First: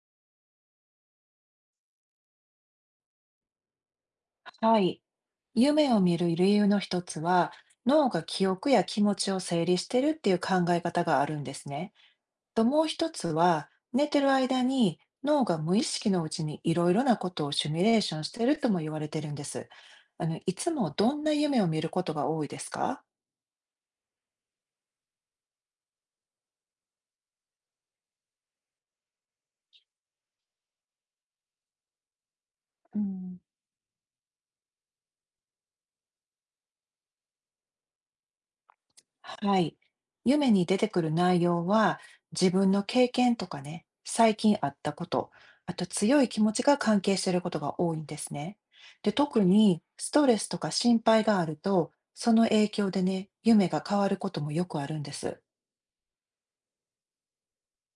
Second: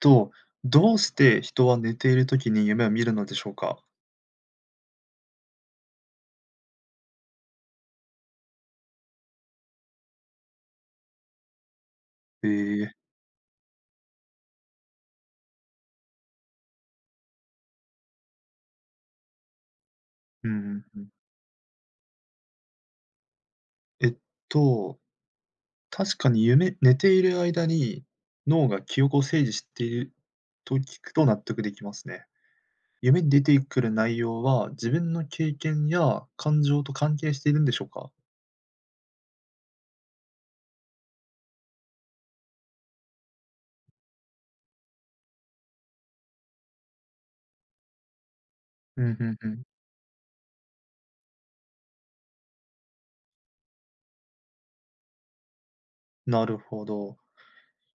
と、どうして人は寝ている時に夢を見るのでしょうか？はい。夢を見る理由の一つは、脳が記憶や気持ちを整理してるっていう考え方があるんですね。えともえ、う一つは、寝てる間に脳が無意識のうちにいろいろなことをシミュレーションしてるとも言われてるんです。うんいうつんもうん。どんな夢を見ることが多いですか？えっと、確かに夢寝ている間に脳が記憶を整理していると聞くと納得できますね。う夢にん。出てくる内容は、自分の経験や感情と関係しているんでしょうか？はい。夢に出てくる内容は、自分の経験とかね、最近あったこと、あと強い気持ちが関係していることが多いんですね。うで、ん、うん特うん。にストレスとか心配があると、その影響でね、夢が変わることもよくあるんです。なるほど。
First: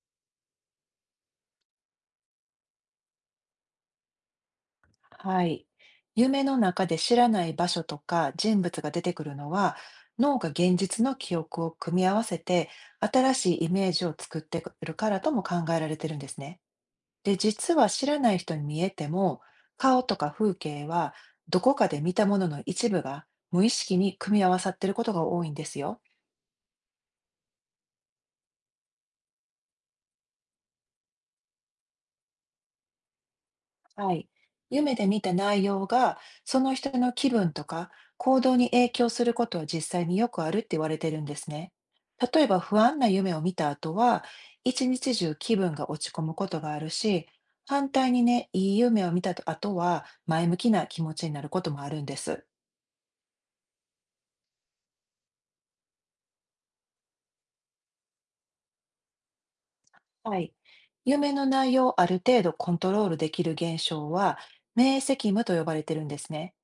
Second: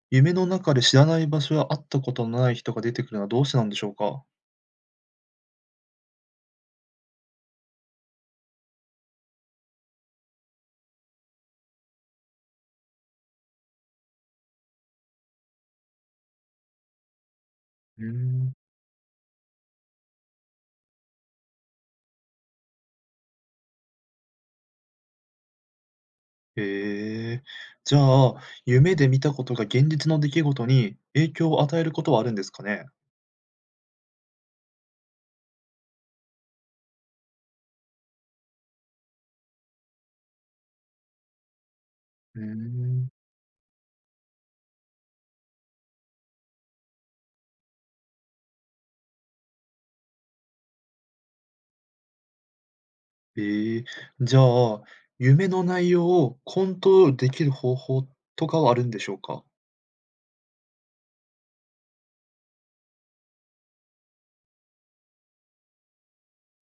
夢の中で知らない場所や会ったことのない人が出てくるのはどうしてなんでしょうか？はい。夢の中で知らない場所とか人物が出てくるのは、脳が現実の記憶を組み合わせて、新しいイメージを作ってくるからとも考えられてるんですね。で、実はうー知らないん。人に見えても、顔とか風景はどこかで見たものの一部が無意識に組み合わさっていることが多いんですよ。へえ。じゃあ、夢で見たことが現実の出来事に影響を与えることはあるんですかね？はい。夢で見た内容がその人の気分とか行動に影響することは実際によくあるって言われてるんですね。う例ーえば不安なん。夢を見た後は、一日中気分が落ち込むことがあるし、反対にね、いい夢を見た後は前向きな気持ちになることもあるんです。ええ。じゃあ、夢の内容をコントロールできる方法とかはあるんでしょうか？はい。夢の内容をある程度コントロールできる現象は、明晰夢と呼ばれてるんですね。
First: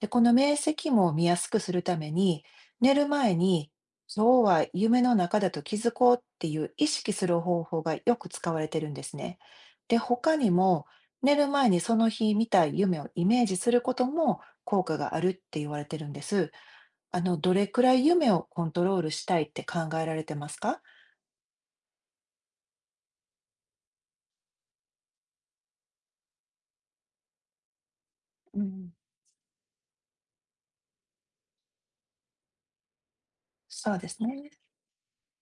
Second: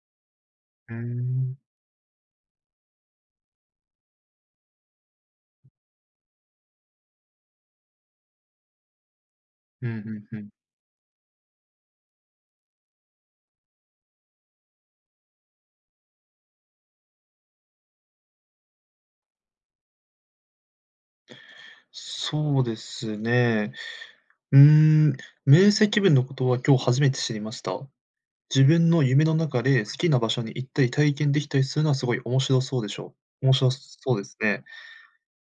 で、この明晰うー夢を見やすくん。するために、寝る前に、今日は夢の中だと気づこうっていう意識する方法がよく使われてるんですね。うんで、う他んうん。にも、寝る前にその日見たい夢をイメージすることも効果があるって言われてるんです。どれくらい夢をコントロールしたいって考えられてますか？そうですね。うーん、明晰夢のことは今日初めて知りました。う自分ん。の夢の中で好きな場所に行ったり体験できたりするのはすごい面白そうでしょう面白そうでそうすですね。ね。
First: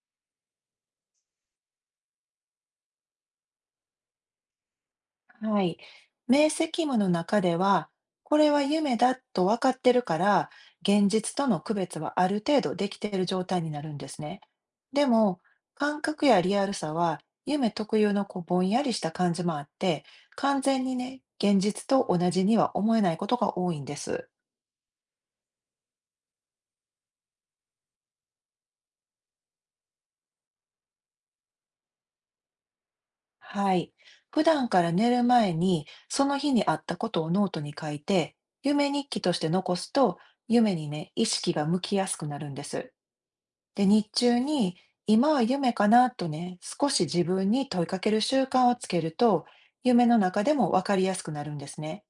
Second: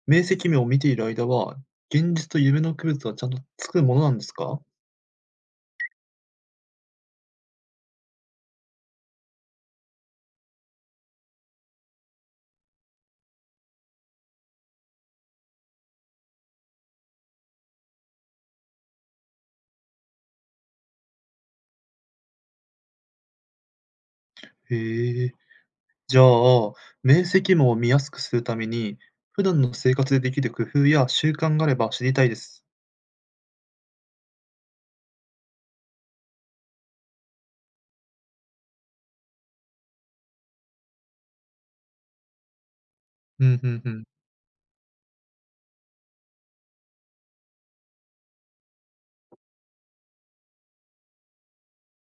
明晰夢を見ている間は、現実と夢の区別はちゃんとつくものなんですか？はい。明晰夢の中では、これは夢だと分かってるから、現実との区別はある程度できている状態になるんですね。でも、感覚やリアルさは、夢特有のこうぼんやりした感じもあって、完全にね、現実と同じには思えないことが多いんです。へえ。じゃあ、明晰夢を見やすくするために、普段の生活でできる工夫や習慣があれば知りたいです。はい。普段から寝る前に、その日にあったことをノートに書いて、夢日記として残すと、夢にね、意識が向きやすくなるんです。うん、ふんで、ふん。日中に今は夢かなとね、少し自分に問いかける習慣をつけると、夢の中でも分かりやすくなるんですね。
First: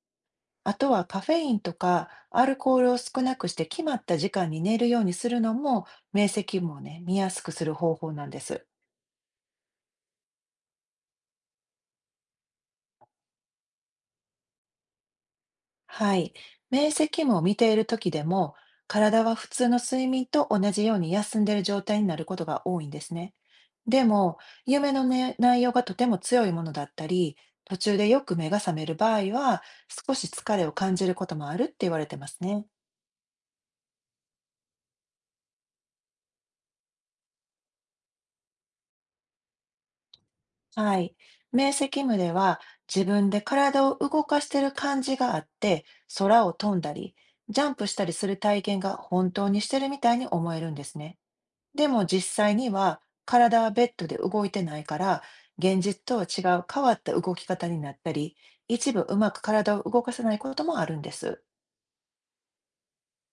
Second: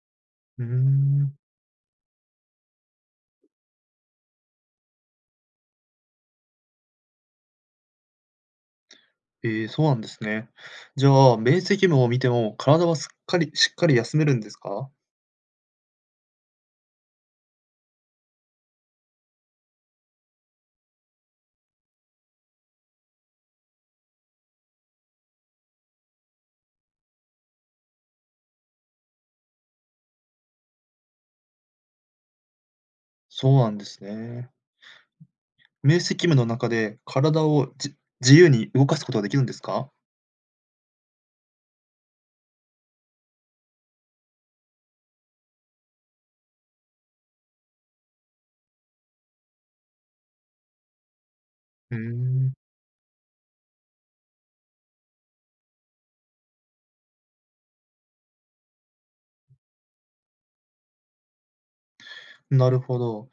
うーあとはカフェん。インとかアルコールを少なくして決まった時間に寝るようにするのも、明晰夢をね、見やすくする方法なんです。ええ、そうなんですね。じゃあ、明晰夢を見ても、体はすっかりしっかり休めるんですか？はい。明晰夢を見ている時でも、体は普通の睡眠と同じように休んでいる状態になることが多いんですね。でも、夢の、ね、内容がとても強いものだったり、途中でよく目が覚める場合は、少し疲れを感じることもあるって言われてますね。そうなんですね。明晰夢の中で、体をじ自由に動かすことができるんですか？はい。明晰夢では、自分で体を動かしてる感じがあって、空を飛んだり、ジャンプしたりする体験が本当にしてるみたいに思えるんですね。でうーも実ん、際には体はベッドで動いてないから、現実とは違う変わった動き方になったり、一部うまく体を動かせないこともあるんです。なるほど。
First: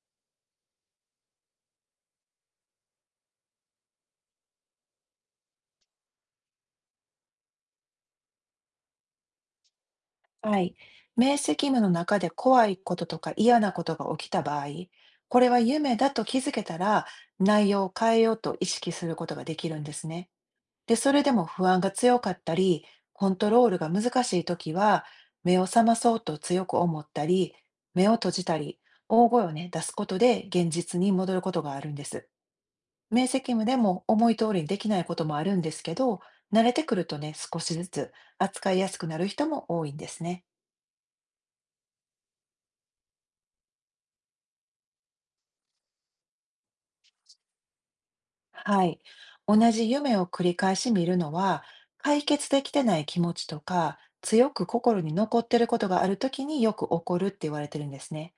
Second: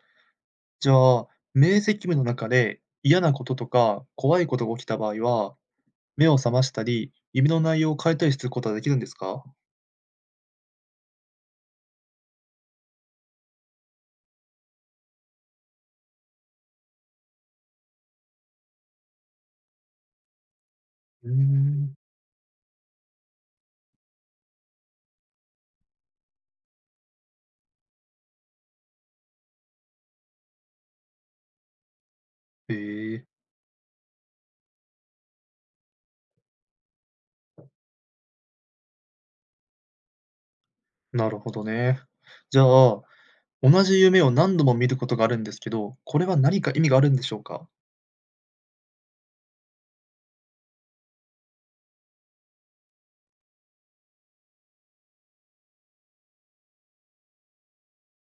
じゃあ、明晰夢の中で嫌なこととか怖いことが起きた場合は、目を覚ましたり、夢の内容を変えたりすることはできるんですか？はい。明晰夢の中で怖いこととか嫌なことが起きた場合、これは夢だと気づけたら内容を変えようと意識することができるんですね。で、それうーでも不安がん。強かったり、コントロールが難しいときは、目を覚まそうと強く思ったり、目を閉じたり、大声をね、出すことで現実に戻ることがあるんです。ええ、明晰夢でも思い通りにできないこともあるんですけど、慣れてくるとね、少しずつ扱いやすくなる人も多いんですね。なるほどね。じゃあ、同じ夢を何度も見ることがあるんですけど、これは何か意味があるんでしょうか？はい。同じ夢を繰り返し見るのは、解決できてない気持ちとか、強く心に残ってることがあるときによく起こるって言われてるんですね。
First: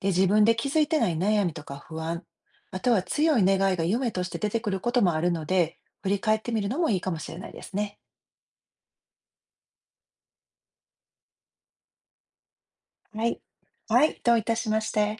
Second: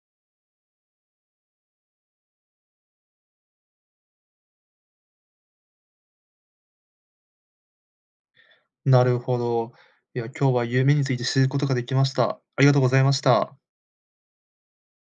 で、自分で気づいてない悩みとか不安、または強い願いが夢として出てくることもあるので、振り返ってみるのもいいかもしれないですね。なるほど。いや、今日は夢について知ることができました。ありがとうございましはい。た。はい、どういたしまして。